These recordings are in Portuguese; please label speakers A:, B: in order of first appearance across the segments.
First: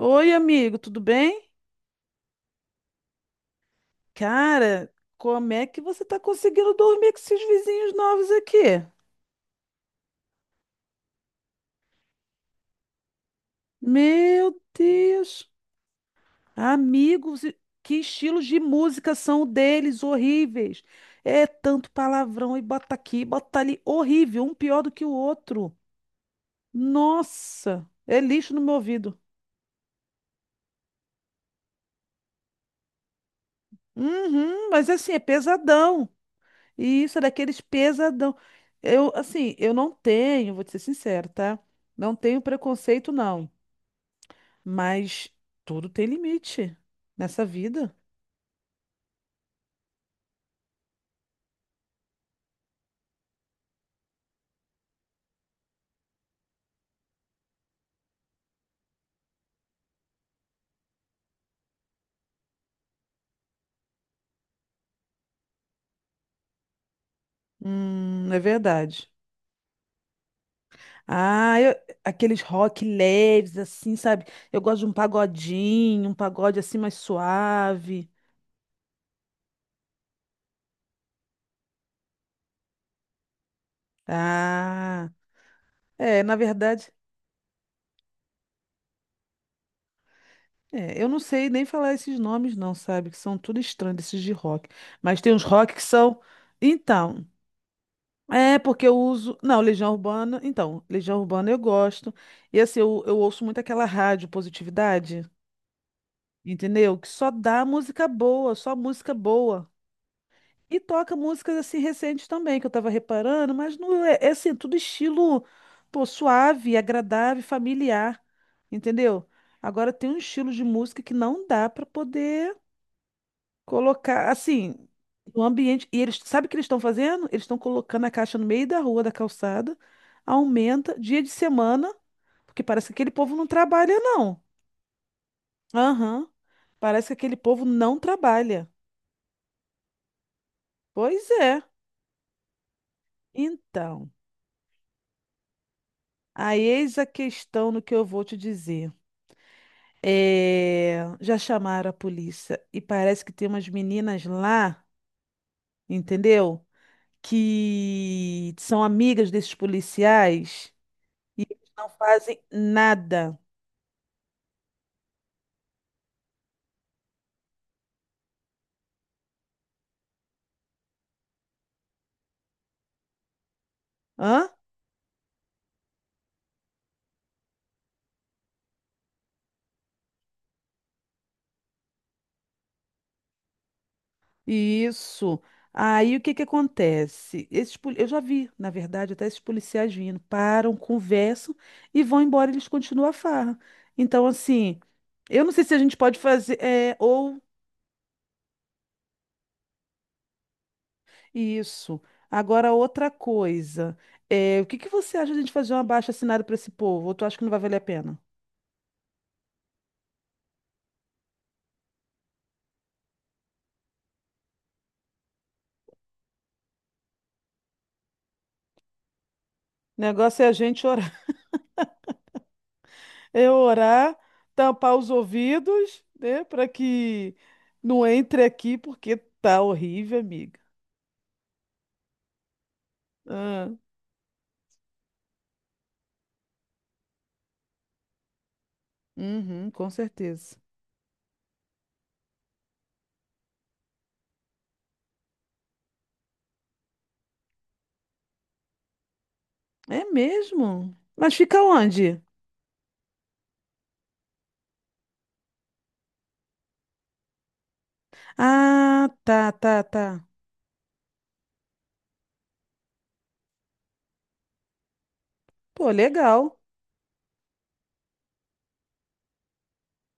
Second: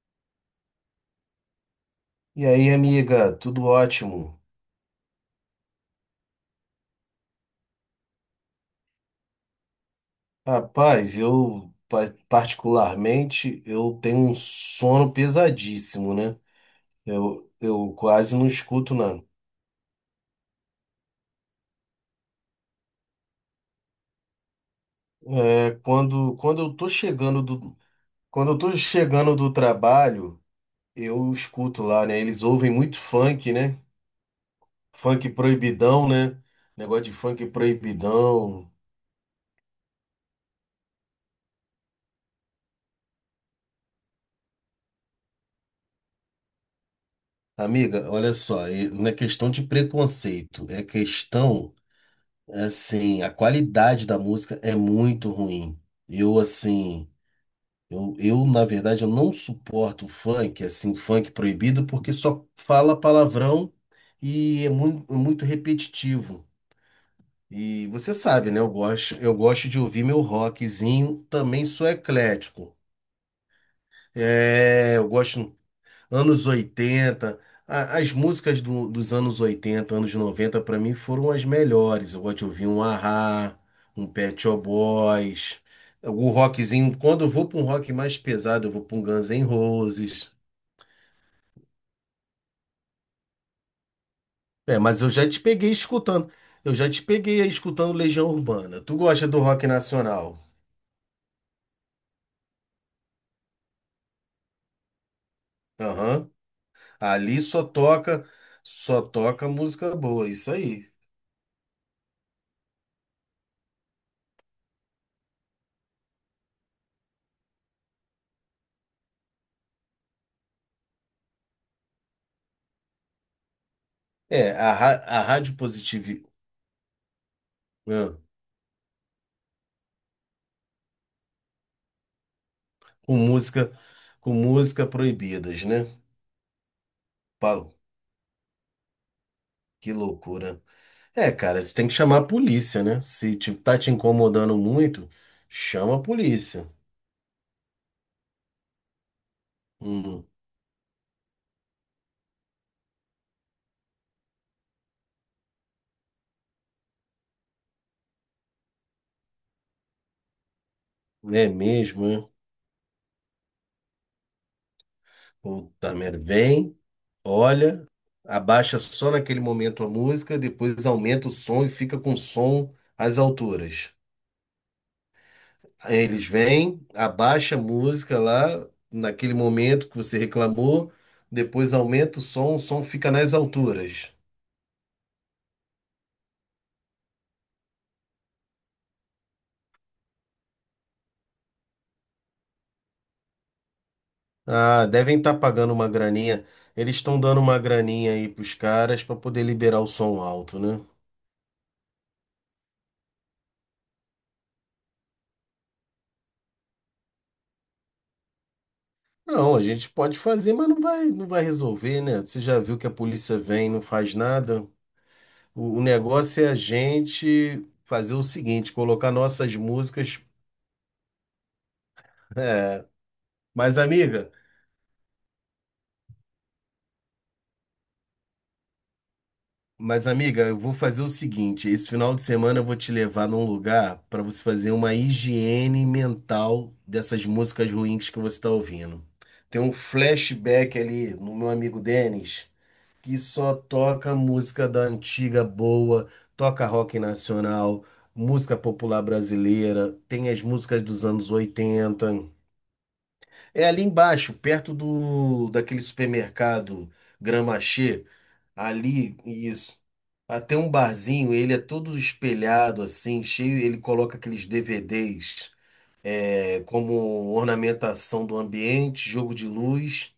A: Oi, amigo, tudo bem?
B: E aí, amiga, tudo ótimo?
A: Cara, como é que você tá conseguindo dormir com esses vizinhos novos aqui?
B: Rapaz, eu particularmente eu tenho um
A: Meu
B: sono
A: Deus!
B: pesadíssimo, né?
A: Amigos,
B: Eu,
A: e-
B: eu
A: que
B: quase
A: estilos
B: não
A: de
B: escuto
A: música
B: nada.
A: são o deles, horríveis. É tanto palavrão e bota aqui, bota ali, horrível, um pior do que o
B: É,
A: outro. Nossa, é
B: quando
A: lixo
B: eu
A: no
B: tô
A: meu ouvido.
B: chegando do trabalho, eu escuto lá, né? Eles ouvem muito funk, né?
A: Uhum, mas assim, é
B: Funk
A: pesadão.
B: proibidão, né? Negócio
A: E
B: de
A: isso é
B: funk
A: daqueles pesadão.
B: proibidão.
A: Eu, assim, eu não tenho, vou te ser sincero, tá? Não tenho preconceito, não. Mas tudo tem limite nessa vida.
B: Amiga, olha só, e não é questão de preconceito, é questão. Assim, a qualidade da música é muito ruim. Eu, assim, na verdade, eu não suporto funk, assim, funk proibido, porque só fala palavrão e é muito, muito repetitivo. E você
A: É
B: sabe, né? Eu
A: verdade.
B: gosto, eu gosto de ouvir meu rockzinho,
A: Ah,
B: também
A: eu-
B: sou
A: aqueles
B: eclético.
A: rock leves, assim, sabe? Eu gosto de um
B: É, eu gosto.
A: pagodinho, um
B: Anos
A: pagode assim mais
B: 80,
A: suave.
B: as músicas dos anos 80, anos 90 para mim foram as melhores. Eu gosto de ouvir um Ahá, um Pet Shop
A: Ah,
B: Boys,
A: é,
B: o
A: na verdade,
B: rockzinho. Quando eu vou para um rock mais pesado, eu vou para um Guns N' Roses.
A: é, eu não sei nem falar esses nomes, não, sabe? Que são tudo estranhos, esses de rock.
B: É, mas eu
A: Mas
B: já
A: tem
B: te
A: uns
B: peguei
A: rock que são.
B: escutando. Eu já te
A: Então,
B: peguei aí escutando Legião
A: é
B: Urbana.
A: porque eu
B: Tu gosta
A: uso.
B: do
A: Não,
B: rock
A: Legião
B: nacional?
A: Urbana. Então, Legião Urbana eu gosto. E assim, eu ouço muito aquela rádio Positividade.
B: Aham.
A: Entendeu? Que só
B: Ali
A: dá música boa, só
B: só
A: música
B: toca
A: boa.
B: música boa, isso
A: E
B: aí.
A: toca músicas assim recentes também, que eu tava reparando, mas não é, é assim, tudo estilo, pô, suave, agradável, familiar, entendeu? Agora tem um estilo de música que não dá pra poder colocar
B: É,
A: assim
B: a
A: no
B: Rádio
A: ambiente. E eles,
B: Positivo.
A: sabe o que eles estão fazendo? Eles estão colocando a caixa no meio da rua, da calçada, aumenta dia de semana, porque parece que aquele
B: Com
A: povo não
B: música,
A: trabalha,
B: com
A: não.
B: música proibidas, né?
A: Aham. Parece que aquele povo
B: Pau,
A: não trabalha.
B: que loucura.
A: Pois
B: É, cara,
A: é.
B: você tem que chamar a polícia, né? Se te, tá te
A: Então,
B: incomodando muito, chama a
A: aí
B: polícia.
A: eis a questão no que eu vou te dizer.
B: Hum,
A: É, já chamaram a polícia e parece que tem umas meninas lá, entendeu? Que são amigas desses policiais e
B: é
A: eles não
B: mesmo, né?
A: fazem nada.
B: Puta merda. Vem, olha, abaixa só naquele momento a música, depois aumenta o som e fica com o som às alturas.
A: Hã?
B: Aí eles vêm, abaixa a música lá, naquele momento que você reclamou, depois aumenta o som fica nas alturas.
A: Isso. Aí o que que acontece? Esses, poli- eu já vi, na verdade, até esses policiais vindo, param, conversam e vão embora, eles continuam a farra. Então, assim,
B: Ah, devem estar
A: eu não sei
B: pagando
A: se a
B: uma
A: gente pode
B: graninha.
A: fazer, é,
B: Eles estão
A: ou
B: dando uma graninha aí pros caras para poder liberar o som alto, né?
A: isso. Agora, outra coisa, é, o que que você acha de a gente fazer um abaixo-assinado para esse povo? Ou tu acha que não vai valer a pena?
B: Não, a gente pode fazer, mas não vai resolver, né? Você já viu que a polícia vem e não faz nada? O negócio é a gente fazer o seguinte, colocar nossas
A: O
B: músicas.
A: negócio é a gente orar,
B: É.
A: é
B: Mas,
A: orar,
B: amiga.
A: tampar os ouvidos, né, para que não entre aqui, porque tá
B: Mas,
A: horrível,
B: amiga,
A: amiga.
B: eu vou fazer o seguinte: esse final de semana eu vou te levar num lugar para você fazer uma higiene mental dessas músicas ruins que você está ouvindo. Tem
A: Uhum,
B: um
A: com certeza.
B: flashback ali no meu amigo Denis, que só toca música da antiga boa, toca rock nacional, música popular brasileira,
A: É
B: tem as músicas
A: mesmo?
B: dos anos
A: Mas fica
B: 80.
A: onde?
B: É ali embaixo, perto do daquele supermercado Gramaxé.
A: Ah,
B: Ali,
A: tá,
B: isso.
A: tá, tá.
B: Até um barzinho, ele é todo espelhado assim, cheio, ele coloca aqueles DVDs
A: Pô, legal,
B: é, como ornamentação do ambiente, jogo de luz,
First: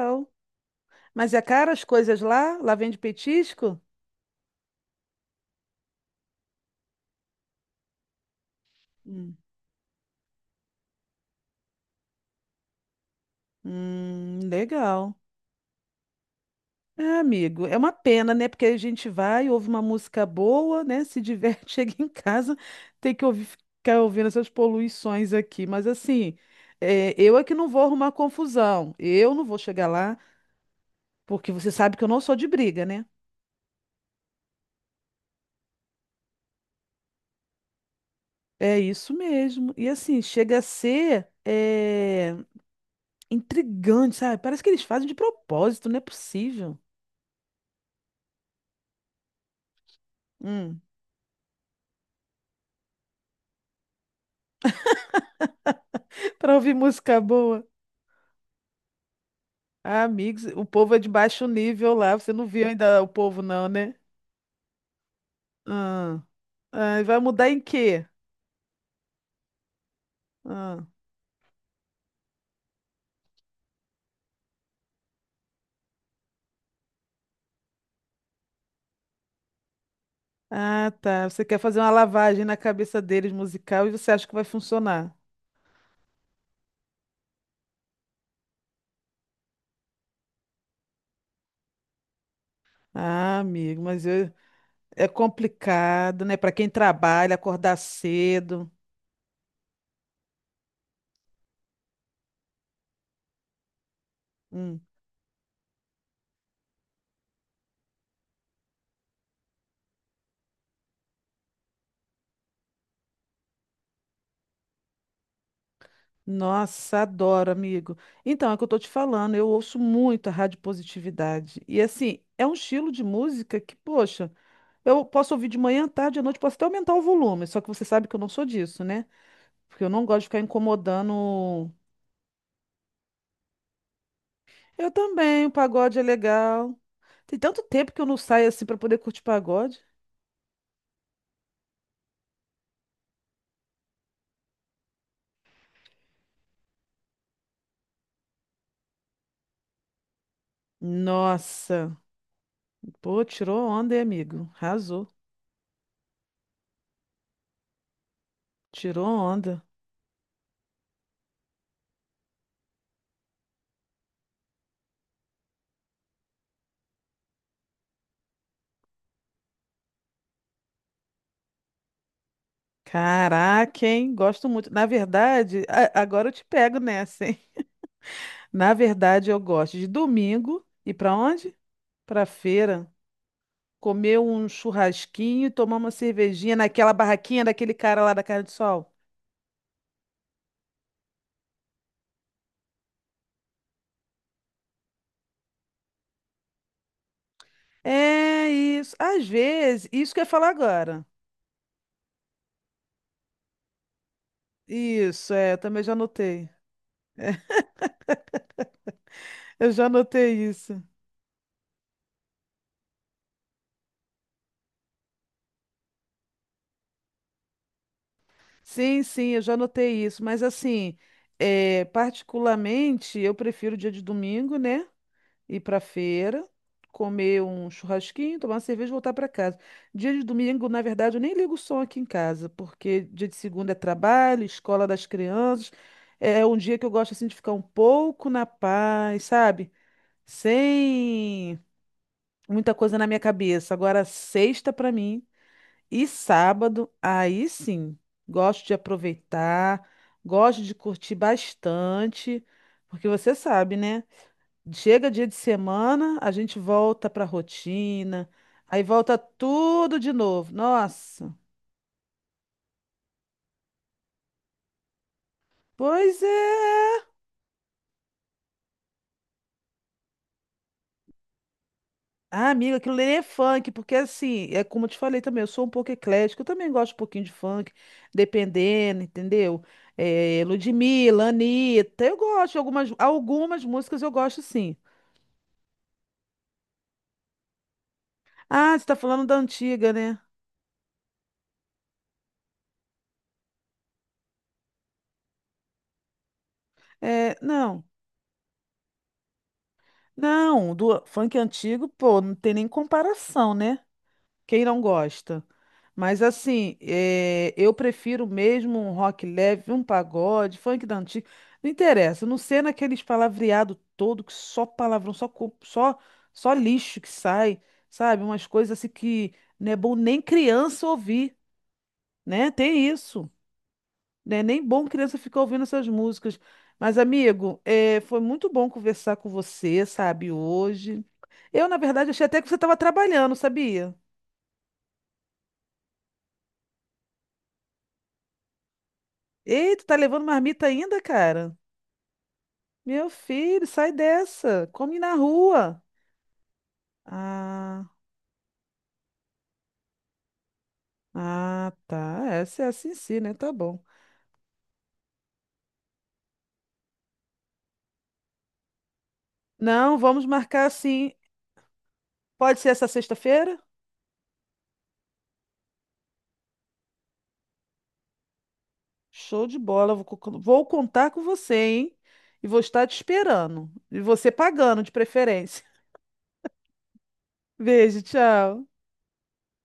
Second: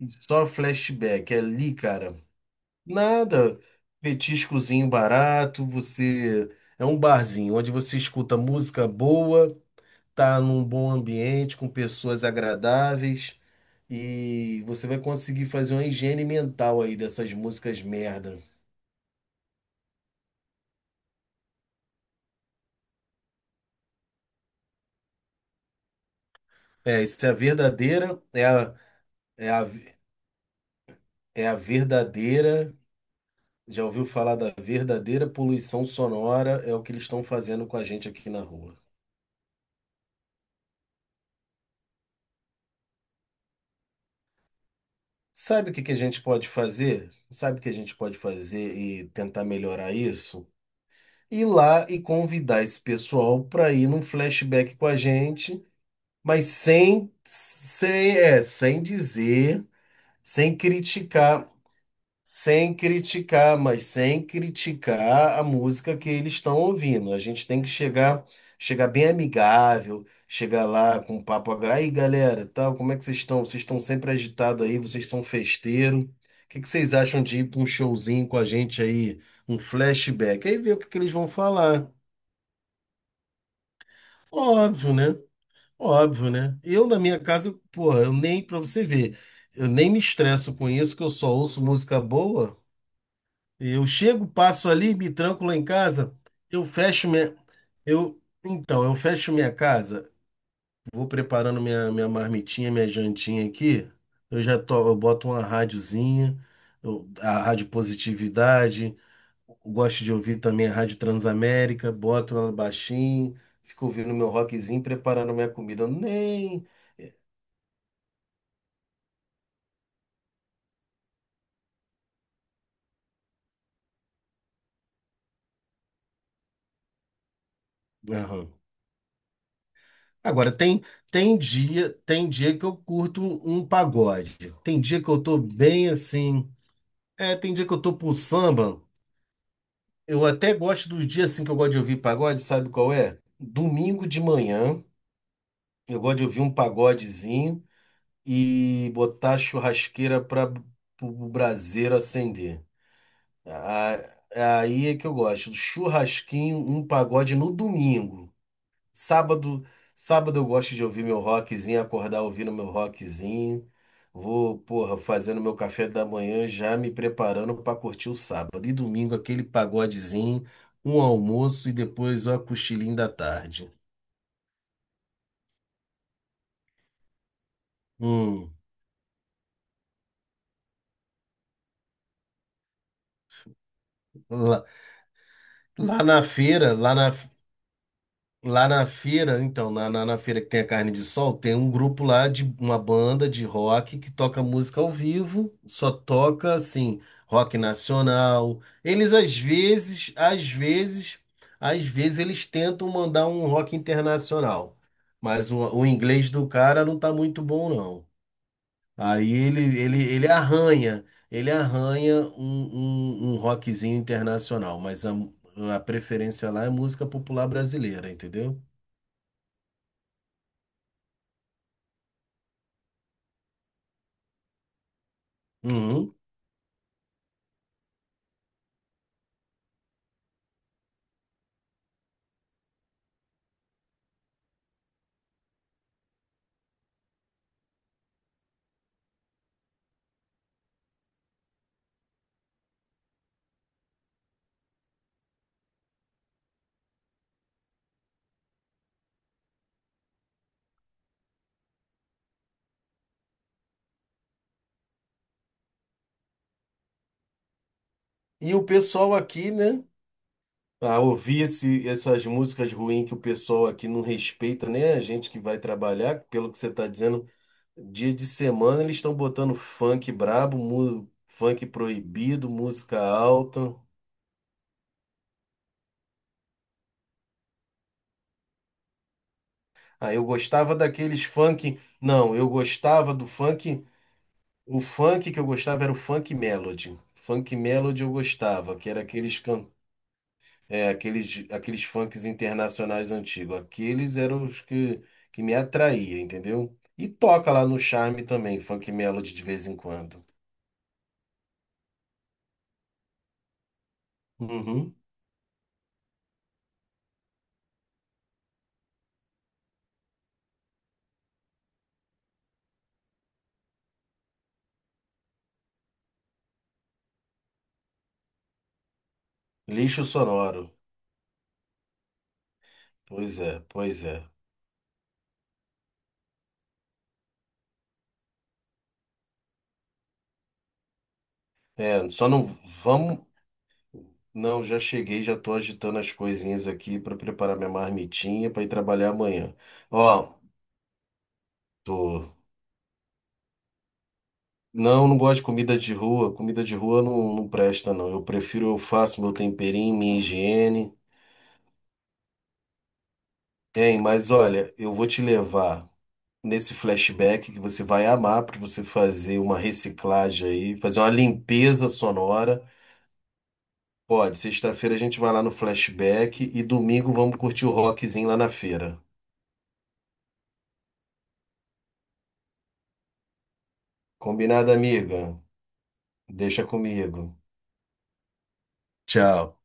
B: e só flashback.
A: Mas
B: É
A: é caro
B: ali,
A: as
B: cara,
A: coisas lá? Lá vende
B: nada,
A: petisco?
B: petiscozinho barato, você é um barzinho onde você escuta música
A: Hum,
B: boa, tá num bom ambiente, com pessoas agradáveis
A: Hum,
B: e você vai
A: legal.
B: conseguir fazer uma higiene mental aí
A: É,
B: dessas
A: amigo, é
B: músicas
A: uma pena,
B: merda.
A: né? Porque a gente vai, ouve uma música boa, né? Se diverte, chega em casa, tem que ouvir, ficar ouvindo essas poluições aqui. Mas assim,
B: É,
A: é,
B: isso é a
A: eu é que não vou arrumar
B: verdadeira, é a,
A: confusão. Eu não
B: é
A: vou
B: a,
A: chegar lá,
B: é
A: porque
B: a
A: você sabe que eu não sou de
B: verdadeira.
A: briga, né?
B: Já ouviu falar da verdadeira poluição sonora? É o que eles estão fazendo com a gente aqui na rua.
A: É isso mesmo. E assim, chega a ser é, intrigante, sabe? Parece que eles fazem de
B: Sabe o que
A: propósito,
B: que a
A: não é
B: gente pode
A: possível.
B: fazer? Sabe o que a gente pode fazer e tentar melhorar isso?
A: Hum.
B: Ir lá e convidar esse pessoal para ir num flashback com a gente, mas
A: Para ouvir música boa.
B: sem dizer,
A: Ah, amigos,
B: sem
A: o povo é de baixo
B: criticar.
A: nível lá. Você não viu
B: Sem
A: ainda o povo,
B: criticar,
A: não,
B: mas
A: né?
B: sem criticar a música que
A: Ah,
B: eles estão
A: ah, e
B: ouvindo. A
A: vai
B: gente
A: mudar em
B: tem que
A: quê?
B: chegar, chegar bem amigável, chegar
A: Ah.
B: lá com um papo agra. Aí, galera, tal, como é que vocês estão? Vocês estão sempre agitados aí, vocês são festeiro. O que que vocês acham de ir para um showzinho com a gente aí, um flashback? Aí ver o que
A: Ah,
B: que eles vão
A: tá. Você quer fazer uma
B: falar.
A: lavagem na cabeça deles musical e você acha que vai
B: Óbvio, né?
A: funcionar.
B: Óbvio, né? Eu na minha casa, porra, eu nem para você ver, eu nem me estresso com isso, que eu só ouço música boa.
A: Ah, amigo,
B: Eu
A: mas
B: chego,
A: eu-
B: passo ali,
A: é
B: me tranco lá em casa,
A: complicado, né? Para
B: eu
A: quem
B: fecho
A: trabalha,
B: minha.
A: acordar
B: Eu,
A: cedo.
B: então, eu fecho minha casa, vou preparando minha marmitinha, minha jantinha aqui. Eu já to,
A: Hum.
B: eu boto uma rádiozinha, a Rádio Positividade, eu gosto de ouvir também a Rádio Transamérica, boto ela baixinho, fico ouvindo meu rockzinho, preparando minha comida. Nem.
A: Nossa, adoro, amigo. Então, é o que eu tô te falando, eu ouço muito a rádio positividade. E assim, é um estilo de música que, poxa, eu posso ouvir de manhã, tarde, à noite, posso até aumentar o volume, só que você sabe que eu não sou
B: Aham.
A: disso, né? Porque eu não gosto de ficar
B: Agora
A: incomodando.
B: tem dia que eu curto um pagode. Tem
A: Eu
B: dia que eu tô
A: também, o
B: bem
A: pagode é
B: assim.
A: legal.
B: É,
A: Tem
B: tem
A: tanto
B: dia que eu
A: tempo
B: tô
A: que eu
B: pro
A: não saio assim pra
B: samba.
A: poder curtir pagode.
B: Eu até gosto dos dias assim que eu gosto de ouvir pagode, sabe qual é? Domingo de manhã, eu gosto de ouvir um pagodezinho e botar a churrasqueira para o braseiro
A: Nossa,
B: acender.
A: pô, tirou onda, hein,
B: A-
A: amigo?
B: Aí é
A: Arrasou.
B: que eu gosto, do churrasquinho, um pagode no domingo.
A: Tirou onda.
B: Sábado, sábado eu gosto de ouvir meu rockzinho, acordar ouvindo meu rockzinho. Vou, porra, fazendo meu café da manhã, já me preparando para curtir o sábado. E domingo aquele pagodezinho, um almoço e depois ó, cochilinho da tarde.
A: Caraca, hein? Gosto muito. Na verdade, agora eu te pego nessa, hein?
B: Hum,
A: Na verdade, eu gosto de domingo ir para onde? Para feira, comer um
B: lá,
A: churrasquinho e tomar uma
B: lá na
A: cervejinha
B: feira,
A: naquela
B: lá na
A: barraquinha daquele cara lá da carne de
B: Lá na
A: sol.
B: feira, então, na feira que tem a carne de sol, tem um grupo lá de uma banda de rock que toca música ao vivo, só toca assim, rock
A: É
B: nacional.
A: isso.
B: Eles
A: Às
B: às
A: vezes, isso
B: vezes,
A: que eu ia
B: às
A: falar agora.
B: vezes, Às vezes eles tentam mandar um rock internacional,
A: Isso,
B: mas
A: é, eu também
B: o
A: já
B: inglês
A: anotei.
B: do cara não tá muito bom, não. Aí
A: Eu já anotei isso.
B: ele arranha um rockzinho internacional, mas a preferência lá é música popular brasileira, entendeu?
A: Sim, sim, eu já anotei isso. Mas assim, é, particularmente, eu prefiro o dia de domingo, né? Ir pra
B: Uhum.
A: feira, comer um churrasquinho, tomar uma cerveja e voltar pra casa. Dia de domingo, na verdade, eu nem ligo o som aqui em casa, porque dia de segunda é trabalho, escola das crianças. É um dia que eu gosto assim de ficar um pouco na paz, sabe? Sem muita coisa na minha cabeça. Agora, sexta pra mim e sábado, aí sim, gosto de aproveitar, gosto de curtir bastante, porque você sabe, né? Chega dia de semana, a gente volta para a rotina,
B: E o
A: aí
B: pessoal
A: volta
B: aqui, né?
A: tudo de novo.
B: A
A: Nossa,
B: ouvir essas músicas ruins que o pessoal aqui não respeita, né? A gente que vai
A: pois
B: trabalhar, pelo que você está
A: é.
B: dizendo, dia de semana eles estão botando funk brabo, funk proibido,
A: Ah, amiga, aquilo
B: música
A: ali é funk,
B: alta.
A: porque assim, é como eu te falei também, eu sou um pouco eclética, eu também gosto um pouquinho de funk, dependendo, entendeu?
B: Ah, eu
A: É,
B: gostava daqueles
A: Ludmilla,
B: funk.
A: Anitta, eu
B: Não, eu
A: gosto, de algumas,
B: gostava do
A: algumas
B: funk.
A: músicas eu gosto sim.
B: O funk que eu gostava era o funk melody. Funk melody eu gostava,
A: Ah, você
B: que
A: tá
B: era
A: falando da
B: aqueles can...
A: antiga, né?
B: É, aqueles funks internacionais antigos. Aqueles eram os que me atraía, entendeu? E
A: É,
B: toca lá no
A: não,
B: Charme também, funk melody de vez em quando.
A: não, do funk antigo, pô, não tem nem comparação, né? Quem não
B: Uhum.
A: gosta? Mas assim, é, eu prefiro mesmo um rock leve, um pagode, funk da antiga. Não interessa, não ser naqueles palavreado todo que só palavrão, só co- só só lixo que sai, sabe? Umas coisas assim que não é bom
B: Lixo
A: nem
B: sonoro.
A: criança ouvir, né? Tem isso,
B: Pois é, pois é.
A: né? Nem bom criança ficar ouvindo essas músicas. Mas amigo, é, foi muito bom conversar com você, sabe, hoje. Eu, na
B: É,
A: verdade, achei
B: só
A: até que você
B: não
A: estava
B: vamos.
A: trabalhando, sabia?
B: Não, já cheguei, já tô agitando as coisinhas aqui para preparar minha marmitinha para ir trabalhar amanhã.
A: Ei, tu tá levando
B: Ó,
A: marmita ainda, cara?
B: tô.
A: Meu filho, sai dessa. Come
B: Não,
A: na
B: não gosto de comida
A: rua.
B: de rua. Comida de rua não, não
A: Ah,
B: presta, não. Eu prefiro, eu faço meu temperinho, minha higiene.
A: ah, tá. Essa é assim sim, né? Tá bom.
B: Hein, mas olha, eu vou te levar nesse flashback que você vai amar para você fazer uma
A: Não, vamos
B: reciclagem
A: marcar
B: aí, fazer uma
A: assim.
B: limpeza
A: Pode
B: sonora.
A: ser essa sexta-feira?
B: Pode, sexta-feira a gente vai lá no flashback e domingo vamos curtir o rockzinho lá na feira.
A: Show de bola. Vou contar com você, hein? E vou estar te esperando. E você
B: Combinado,
A: pagando, de
B: amiga?
A: preferência.
B: Deixa comigo.
A: Beijo, tchau.
B: Tchau.